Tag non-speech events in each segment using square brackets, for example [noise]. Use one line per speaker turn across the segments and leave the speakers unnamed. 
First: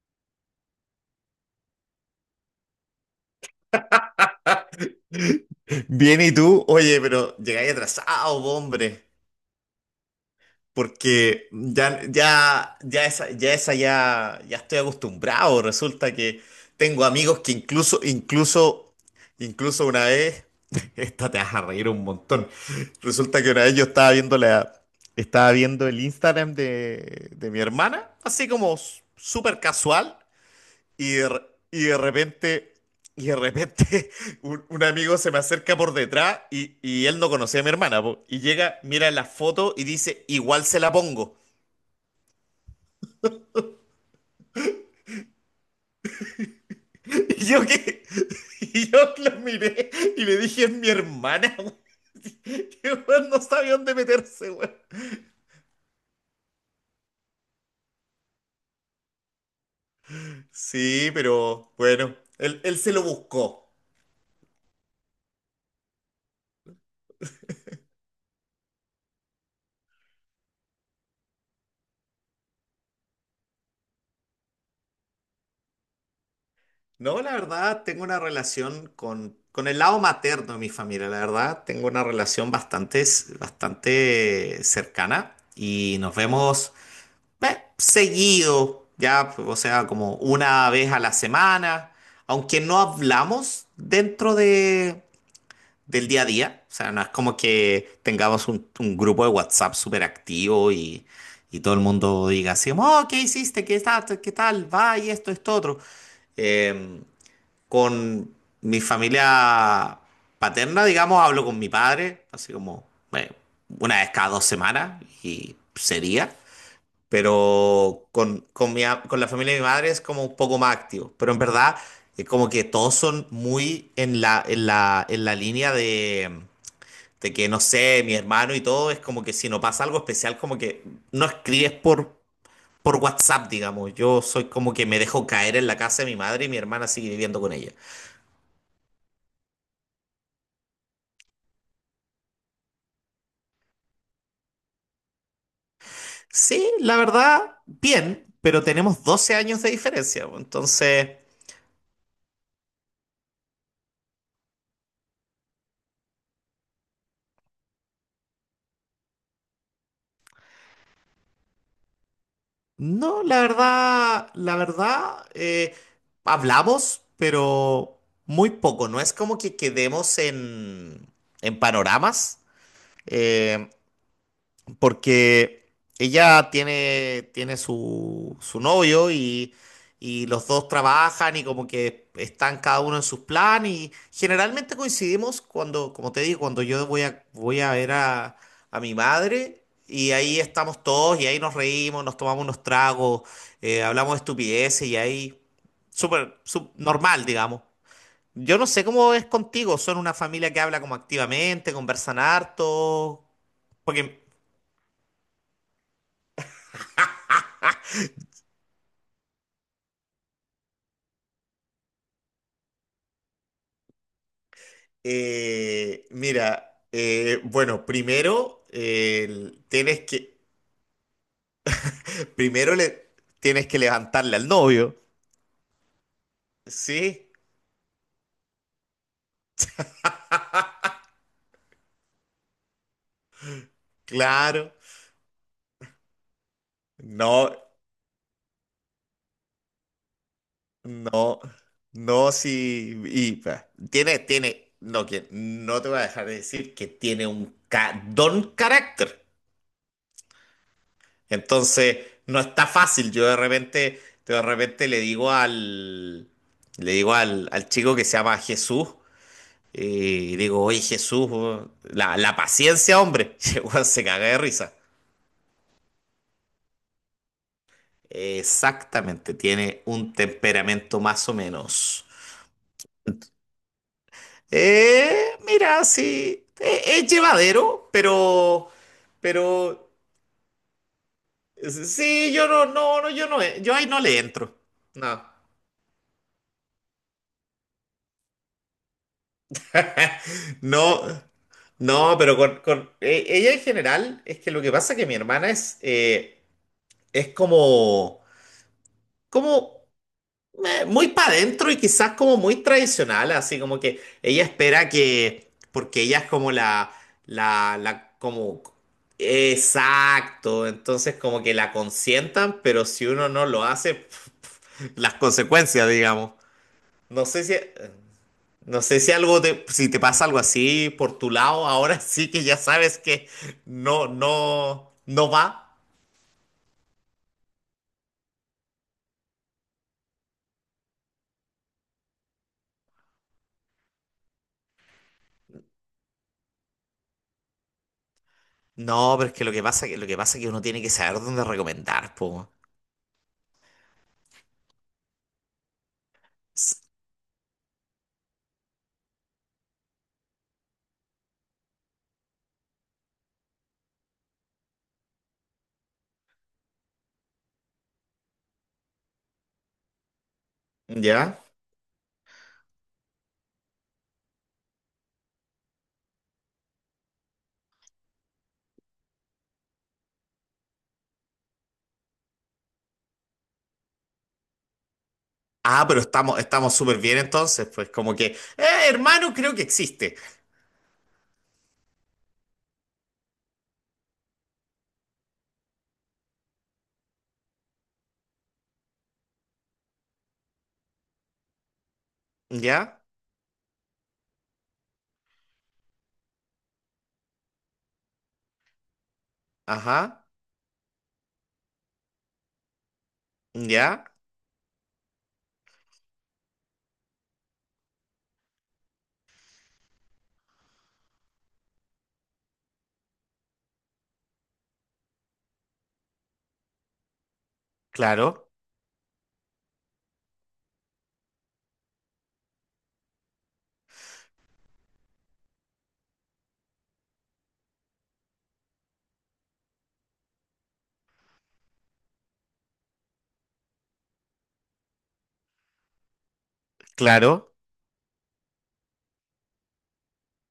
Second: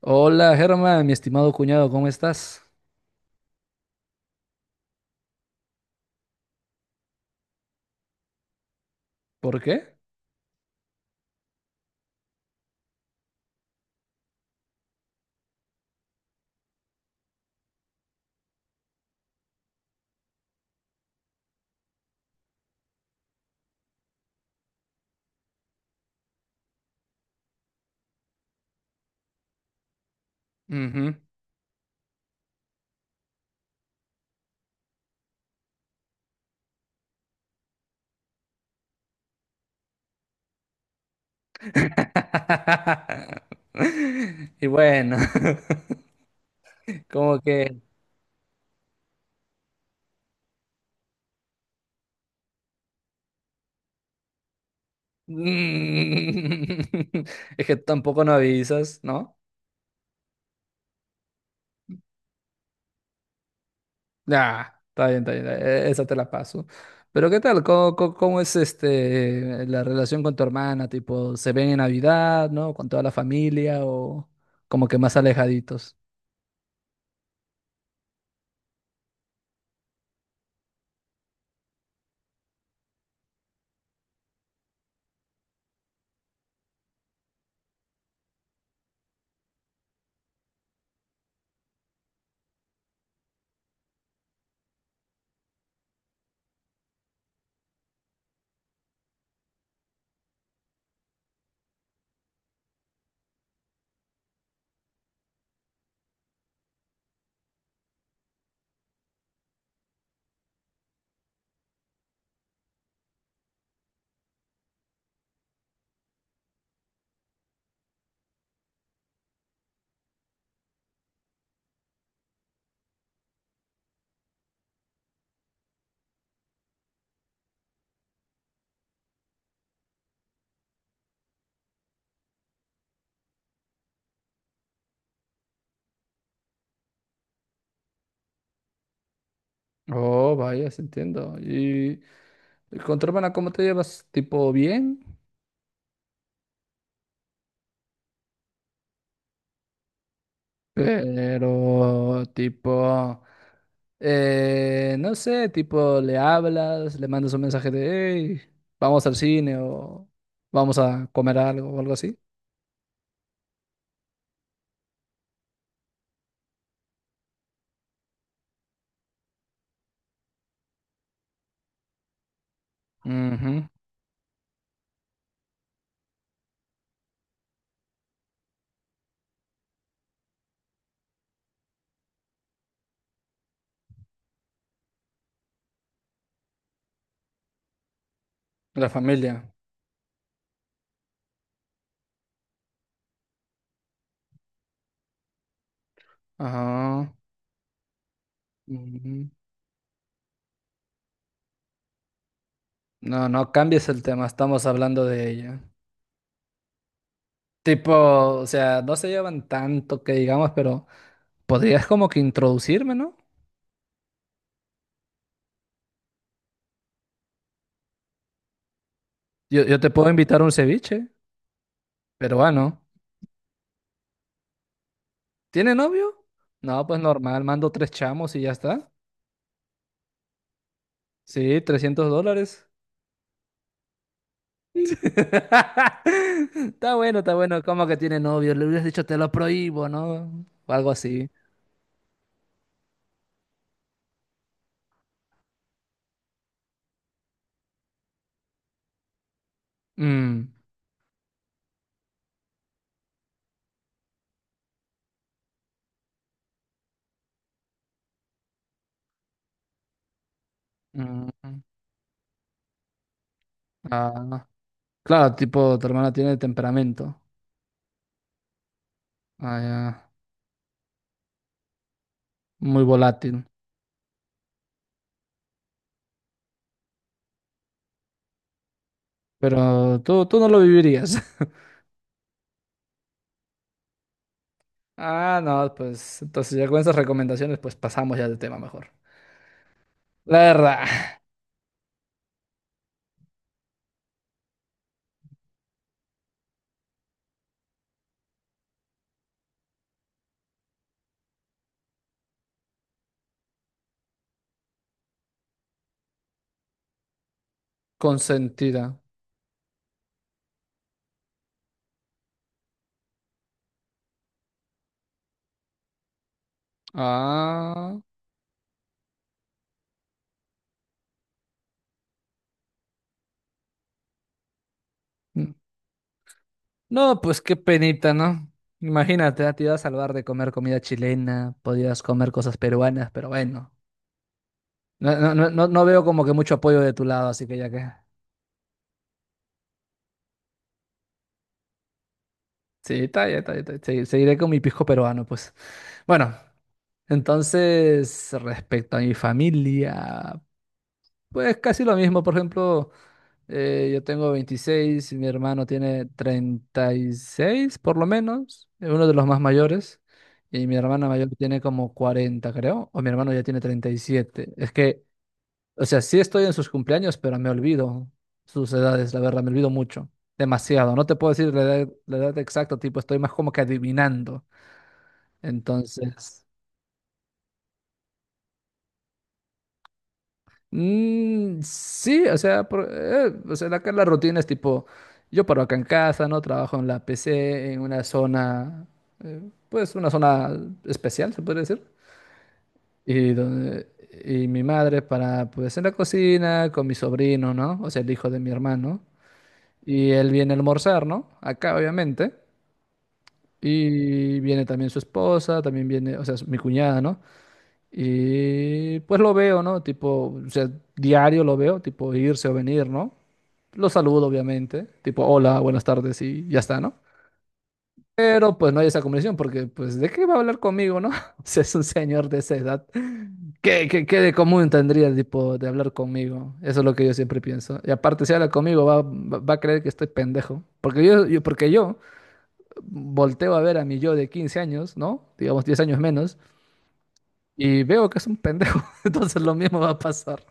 Hola, Germán, mi estimado cuñado, ¿cómo estás?
Bien, ¿y tú? Oye, pero llegáis atrasado, po, hombre,
¿Por qué?
porque ya esa ya estoy acostumbrado. Resulta que tengo amigos que incluso una vez, [laughs] esta te vas a reír un montón. Resulta que una vez yo estaba viendo el Instagram de mi hermana, así como súper casual.
Ujú.
Y de, re- y de repente, y de repente, [laughs] un amigo se me acerca por detrás y él no conocía a mi hermana, po. Y llega, mira la foto y dice, igual se la pongo.
[laughs] Y bueno, [laughs]
[laughs]
como
Y yo
que...
que, [laughs] y yo lo miré y le dije, es mi hermana, weón. [laughs] Que weón, no sabía dónde meterse, weón.
[laughs] Es que tampoco no avisas, ¿no?
Sí, pero bueno, él se lo buscó.
Nah, está bien, esa te la paso. Pero ¿qué tal? ¿Cómo es la relación con tu hermana? Tipo, ¿se ven en Navidad, ¿no? ¿Con toda la familia o como que más alejaditos?
No, la verdad, tengo una relación con el lado materno de mi familia. La verdad, tengo una relación bastante cercana y nos vemos, seguido, ya, o sea, como una vez a la semana, aunque no hablamos dentro del día a día. O sea, no es como que tengamos un grupo de WhatsApp súper activo y todo el mundo diga, así como, oh, ¿qué hiciste? ¿Qué tal? ¿Qué tal? Va y esto, otro. Em, con mi familia paterna, digamos, hablo con mi padre, así como, bueno, una vez cada 2 semanas y sería. Pero con la familia de mi madre es como un poco más activo. Pero en verdad, es como que todos son muy en la, en la línea de que, no sé, mi hermano y todo, es como que si no pasa algo especial, como que no escribes por WhatsApp, digamos. Yo soy como que me dejo caer en la casa de mi madre y mi hermana sigue viviendo con ella.
Oh, vaya, sí entiendo. ¿Y con tu hermana, ¿cómo te llevas? Tipo bien,
Sí, la verdad, bien, pero tenemos 12 años de diferencia, bo. Entonces,
pero tipo, no sé, tipo le hablas, le mandas un mensaje de, hey, vamos al cine o vamos a comer algo o algo así.
no, la verdad, hablamos, pero muy poco. No es como que quedemos en panoramas.
Ujú.
Eh, Porque ella tiene su novio y los dos trabajan, y como que están cada uno en sus planes, y generalmente coincidimos cuando, como te digo, cuando yo voy a ver a
La
mi
familia.
madre, y ahí estamos todos y ahí nos reímos, nos tomamos unos tragos, hablamos de estupideces y ahí súper
Ajá.
normal, digamos. Yo no sé cómo es
Ujú.
contigo, son una familia que habla como activamente, conversan
No,
harto,
no cambies el
porque
tema, estamos hablando de ella. Tipo, o sea, no se llevan tanto que digamos, pero podrías como que introducirme, ¿no?
Mira, bueno, primero,
Yo, yo te
tienes
puedo
que
invitar a un ceviche peruano.
primero, le tienes que levantarle al novio.
¿Tiene novio? No, pues
Sí,
normal, mando tres chamos y ya está. Sí, $300.
claro.
[laughs] Está bueno, está
No,
bueno. ¿Cómo que tiene novio? Le hubieras dicho te lo prohíbo, ¿no? O algo así.
no, no, sí. Y tiene, tiene, no, que no te voy a dejar de decir que tiene un don carácter.
Mm,
Entonces, no está fácil. Yo de repente le digo al chico, que se llama Jesús. Y digo, oye Jesús,
mm,
weón, la paciencia, hombre. [laughs] Y el weón se caga de
ah,
risa.
claro, tipo, tu hermana tiene temperamento.
Exactamente,
Ah, ya.
tiene un temperamento más o menos.
Muy volátil.
Mira, sí, es llevadero, pero,
Pero tú no lo vivirías. [laughs]
sí, yo ahí no le entro. No.
Ah, no, pues entonces ya con esas recomendaciones, pues pasamos ya del tema mejor. La
[laughs]
verdad,
No, no, pero con, ella en general, es que lo que pasa es que mi hermana es como muy para adentro y quizás como muy tradicional. Así como que ella espera que, porque ella es como la, la, como,
consentida.
exacto, entonces como que la consientan. Pero si uno no lo hace, [laughs] las consecuencias, digamos. No sé si,
Ah.
no sé si si te pasa algo así por tu lado, ahora [laughs] sí que ya sabes que no va.
No, pues qué penita, ¿no? Imagínate, ah, te iba a salvar de comer comida chilena, podías comer cosas peruanas, pero bueno. No, no, no, no no veo como que mucho apoyo de tu lado, así que ya que.
No, pero es que lo que pasa, es que uno tiene que saber dónde recomendar, po.
Sí, está bien, está bien, está bien. Sí, seguiré con mi pisco peruano, pues. Bueno,
S-
entonces, respecto a mi familia, pues casi lo mismo. Por ejemplo. Yo tengo 26 y mi hermano tiene 36 por lo menos, uno de los más mayores. Y mi hermana mayor
¿Ya?
tiene como 40 creo, o mi hermano ya tiene 37. Es que, o sea, sí estoy en sus cumpleaños, pero me olvido sus edades, la verdad, me olvido mucho, demasiado. No te puedo decir la edad exacta, tipo, estoy más como que adivinando.
Ah, pero estamos,
Entonces,
estamos súper bien, entonces, pues, como que, hermano, creo que existe.
Sí, o sea, o sea, acá la rutina es tipo, yo paro acá en casa, ¿no? Trabajo en la PC, en una zona, eh, pues una zona especial, se podría decir.
Ya,
Y, donde, y mi madre para, pues en la cocina, con mi sobrino, ¿no? O sea, el hijo de mi hermano. Y
ajá,
él viene a almorzar, ¿no? Acá, obviamente.
ya,
Y viene también su esposa, también viene, o sea, mi cuñada, ¿no? Y pues lo veo, ¿no? Tipo, o sea, diario lo veo, tipo irse o venir, ¿no? Lo saludo, obviamente, tipo, hola, buenas tardes y ya está, ¿no?
claro,
Pero pues no hay esa comunicación porque, pues, ¿de qué va a hablar conmigo, no? [laughs] Si es un señor de esa edad, ¿qué de común tendría, tipo, de hablar conmigo? Eso es lo que yo siempre pienso. Y aparte, si habla conmigo, va a creer que estoy pendejo. Porque yo volteo a ver a mi yo de 15 años, ¿no? Digamos 10 años menos,
claro.
y veo que es un pendejo. [laughs] Entonces lo mismo va a pasar.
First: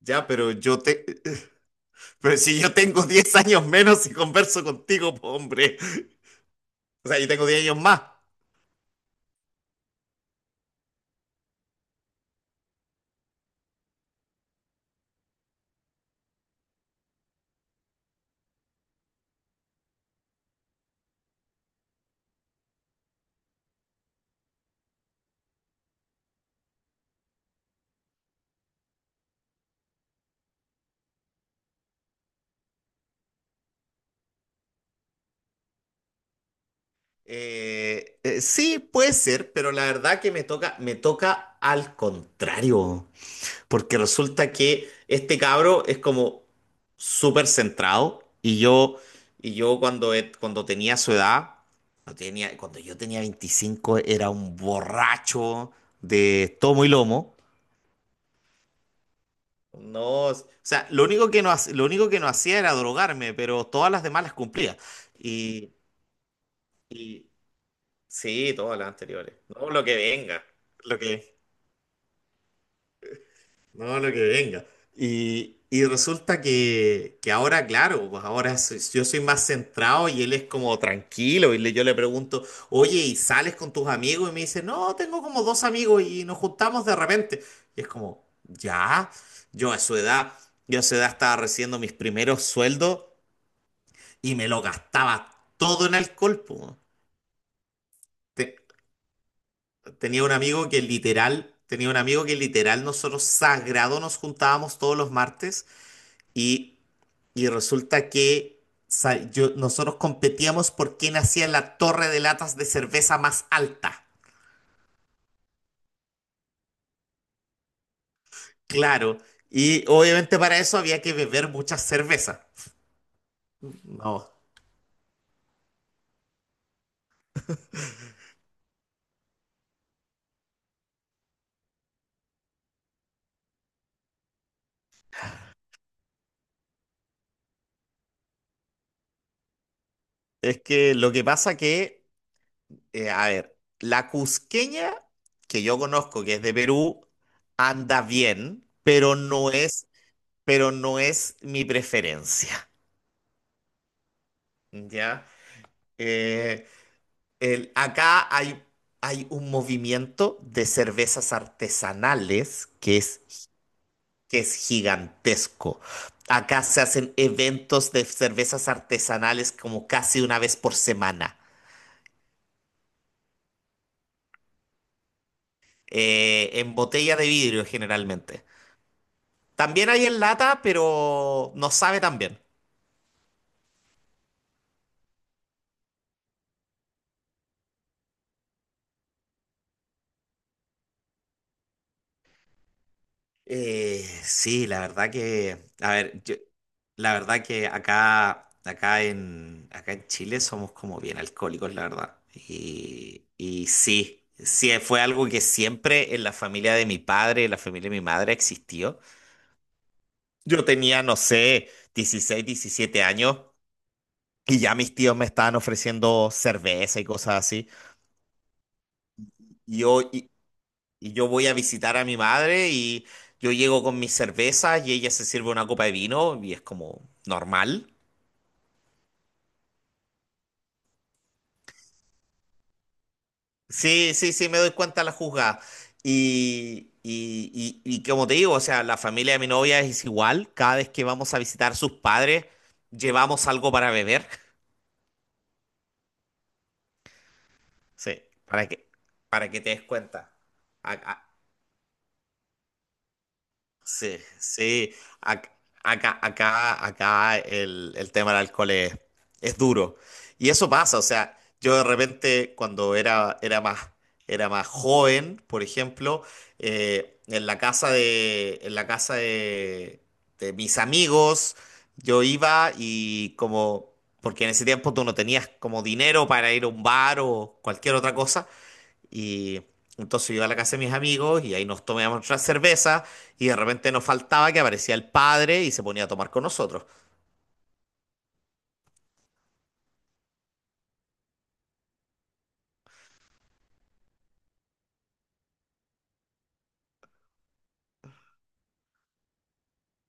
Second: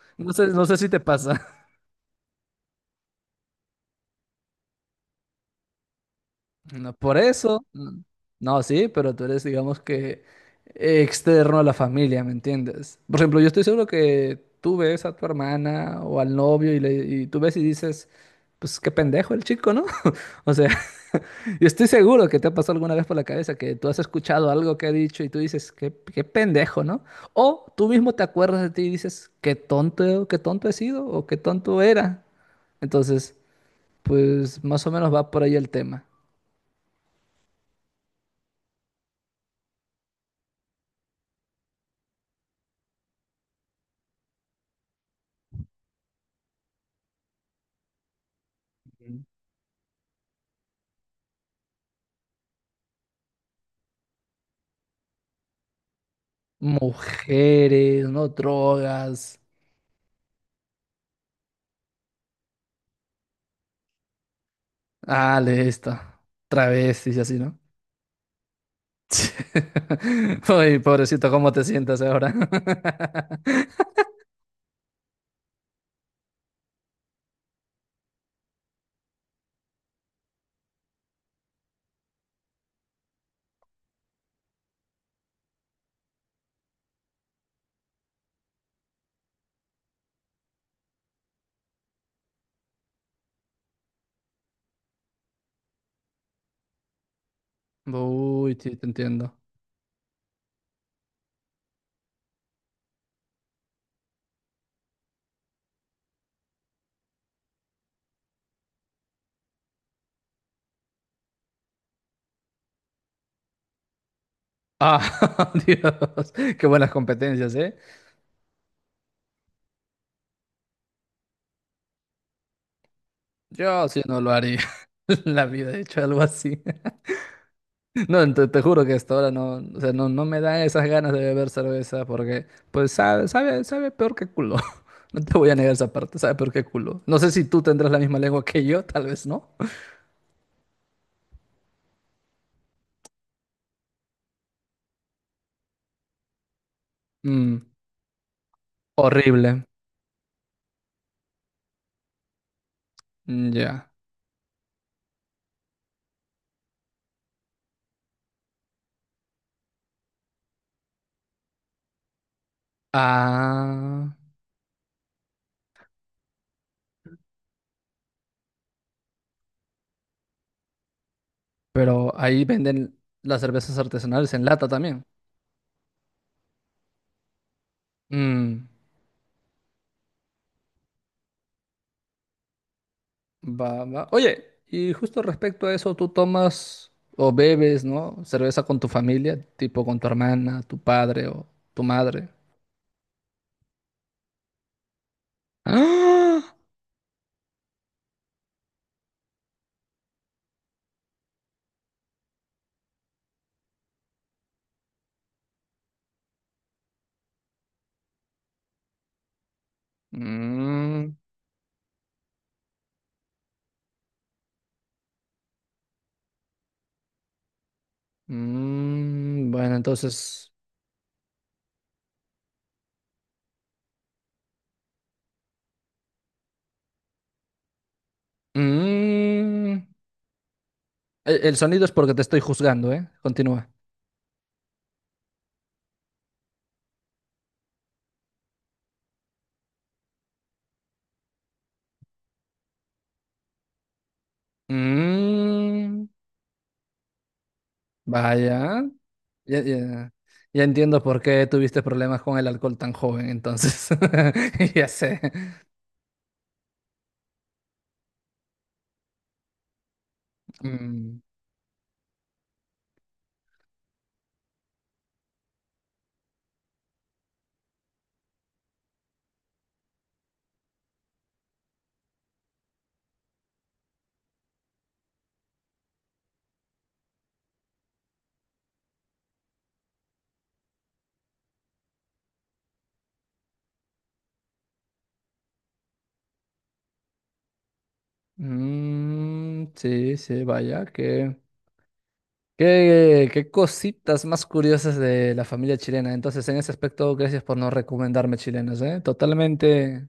Ya,
No sé, no sé si te pasa.
[laughs]
[laughs]
pero si yo tengo 10 años menos y converso contigo, po, hombre.
No,
O
por
sea, yo tengo 10
eso,
años más.
no, sí, pero tú eres, digamos que, externo a la familia, ¿me entiendes? Por ejemplo, yo estoy seguro que tú ves a tu hermana o al novio y tú ves y dices, pues qué pendejo el chico, ¿no? [laughs] O sea, [laughs] yo estoy seguro que te ha pasado alguna vez por la cabeza que tú has escuchado algo que ha dicho y tú dices, qué pendejo, ¿no? O tú mismo te acuerdas de ti y dices, qué tonto he sido o qué tonto era. Entonces... Pues más o menos va por ahí el tema.
Sí, puede ser, pero la verdad que me toca al contrario. Porque resulta que este cabro es como súper centrado, y
Ujú.
cuando tenía su edad no tenía, cuando yo tenía 25 era un borracho de tomo y lomo.
Mujeres, no drogas.
No, o sea, lo único que no, hac- lo único que no hacía era drogarme, pero todas las demás las cumplía.
Ah, de
Y,
esto. Travestis y
y
así, ¿no?
sí, todas las anteriores. No, lo que venga.
[laughs] Uy,
Lo
pobrecito,
que,
¿cómo te sientas ahora? [laughs]
No, lo que venga. Y resulta que ahora, claro, pues ahora yo soy más centrado, y él es como tranquilo. Yo le pregunto, oye, ¿y sales con tus amigos? Y me dice, no, tengo como dos amigos y nos juntamos de repente. Y es como, ya, yo a su edad, yo a su edad estaba recibiendo mis primeros sueldos y me lo gastaba todo en alcohol, po.
Uy,
Te-
sí, te entiendo.
Tenía un amigo que literal, nosotros, sagrado, nos juntábamos todos los martes. y Y resulta que nosotros competíamos por quién hacía la torre de latas de cerveza más alta.
Ah, [laughs] Dios, qué buenas competencias, ¿eh?
Claro. Y obviamente para eso había que beber mucha cerveza.
Yo sí no
No.
lo haría. [laughs] En la vida he hecho algo así. No, te juro que hasta ahora no, o sea, no, no me dan esas ganas de beber cerveza porque, pues, sabe, sabe, sabe peor que culo. [laughs] No te voy a negar esa parte, sabe peor que culo. No sé si tú tendrás la misma lengua que yo, tal vez no.
Es que lo que pasa que, a ver, la cusqueña que yo conozco, que es de Perú,
Mm,
anda bien, pero
horrible.
no es mi preferencia.
Ya.
¿Ya? Eh, Acá hay un movimiento de cervezas artesanales que es,
Ah,
que es gigantesco. Acá se hacen eventos de cervezas artesanales como casi una vez por semana,
pero ahí venden las cervezas artesanales en lata también.
en botella de vidrio generalmente.
Mm,
También hay en lata, pero no sabe tan bien.
va, va. Oye, y justo respecto a eso, tú tomas o bebes, ¿no? Cerveza con tu familia, tipo con tu hermana, tu padre o tu madre.
Eh, sí, la verdad
[gasps]
que,
¡Ah!
acá, acá en Chile somos como bien alcohólicos, la verdad. Y sí, sí, fue algo que siempre en la familia de mi padre, en la familia de mi madre, existió. Yo tenía,
Mm,
no sé, 16, 17 años y ya mis tíos me estaban ofreciendo cerveza y cosas así.
bueno,
Yo
entonces.
Y yo voy a visitar a mi madre y yo llego con mis cervezas, y ella se sirve una copa de vino y es como normal.
mm, el sonido es porque te estoy juzgando, ¿eh? Continúa.
Sí, sí, sí, me doy cuenta la juzgada. Y como te digo, o sea, la familia de mi novia es igual. Cada vez que vamos a visitar sus padres, llevamos algo para beber.
Mm,
Sí,
vaya.
para que
Ya,
te des
ya-
cuenta.
ya
A-
entiendo por
a-
qué tuviste problemas con el alcohol tan joven, entonces.
Sí,
[laughs] Ya
sí.
sé.
Ac- acá, el tema del alcohol es duro. Y eso pasa, o
Mm,
sea, yo de repente cuando era más joven, por ejemplo, en la casa de, de mis amigos, yo iba y como, porque en ese tiempo tú no tenías como dinero para ir a un bar o cualquier otra cosa. Y entonces yo iba a la casa de mis amigos y ahí nos tomábamos nuestras cervezas, y de repente nos faltaba que aparecía el padre y se ponía a tomar con nosotros.
sí, sí, vaya. Qué cositas más curiosas de la familia chilena. Entonces, en ese aspecto, gracias por no recomendarme chilenos, ¿eh? Totalmente.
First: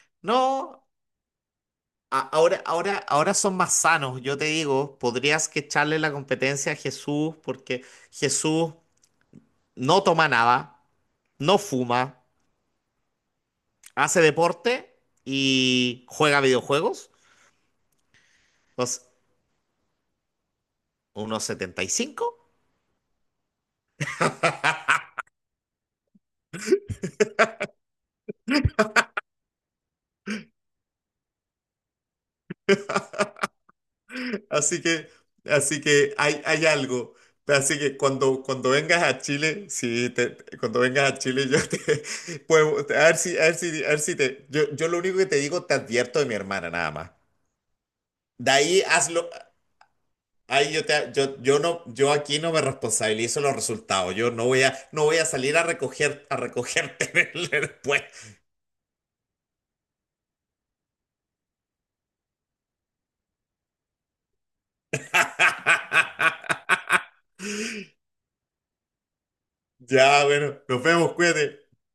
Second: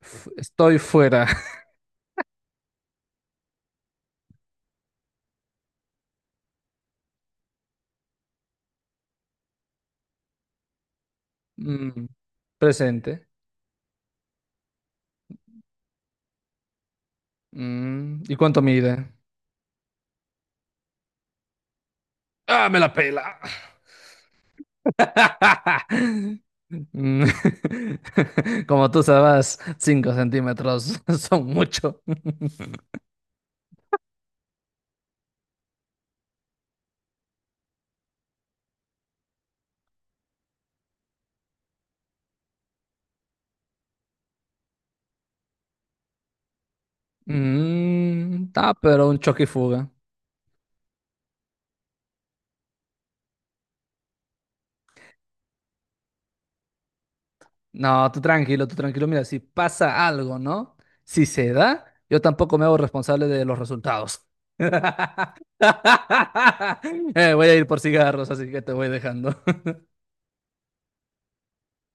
Estoy
No,
fuera. [laughs]
ahora son más sanos, yo te digo, podrías que echarle la competencia a Jesús, porque Jesús no toma nada, no
Mm,
fuma,
presente.
hace deporte y juega videojuegos.
¿Y cuánto
Entonces,
mide?
unos 75.
¡Ah, me la pela! [laughs] Mm, [laughs] Como tú sabes, 5 centímetros [laughs] son mucho.
Así que, Así que hay algo. Así que cuando vengas a Chile, sí, te- te- cuando vengas a Chile, yo te [laughs] puedo, a ver si, a ver si te, yo lo único que te digo, te advierto de mi hermana nada más. De
Ah,
ahí
pero un
hazlo,
choque y fuga.
ahí yo te, yo no, yo aquí no me responsabilizo los resultados. Yo no voy a salir a recogerte [laughs] después.
No, tú tranquilo, tú tranquilo. Mira, si pasa algo, ¿no? Si se da, yo tampoco me hago responsable de los resultados. [laughs]
[laughs]
Voy a ir por cigarros, así que te voy dejando.
Ya, bueno, nos vemos, cuídate.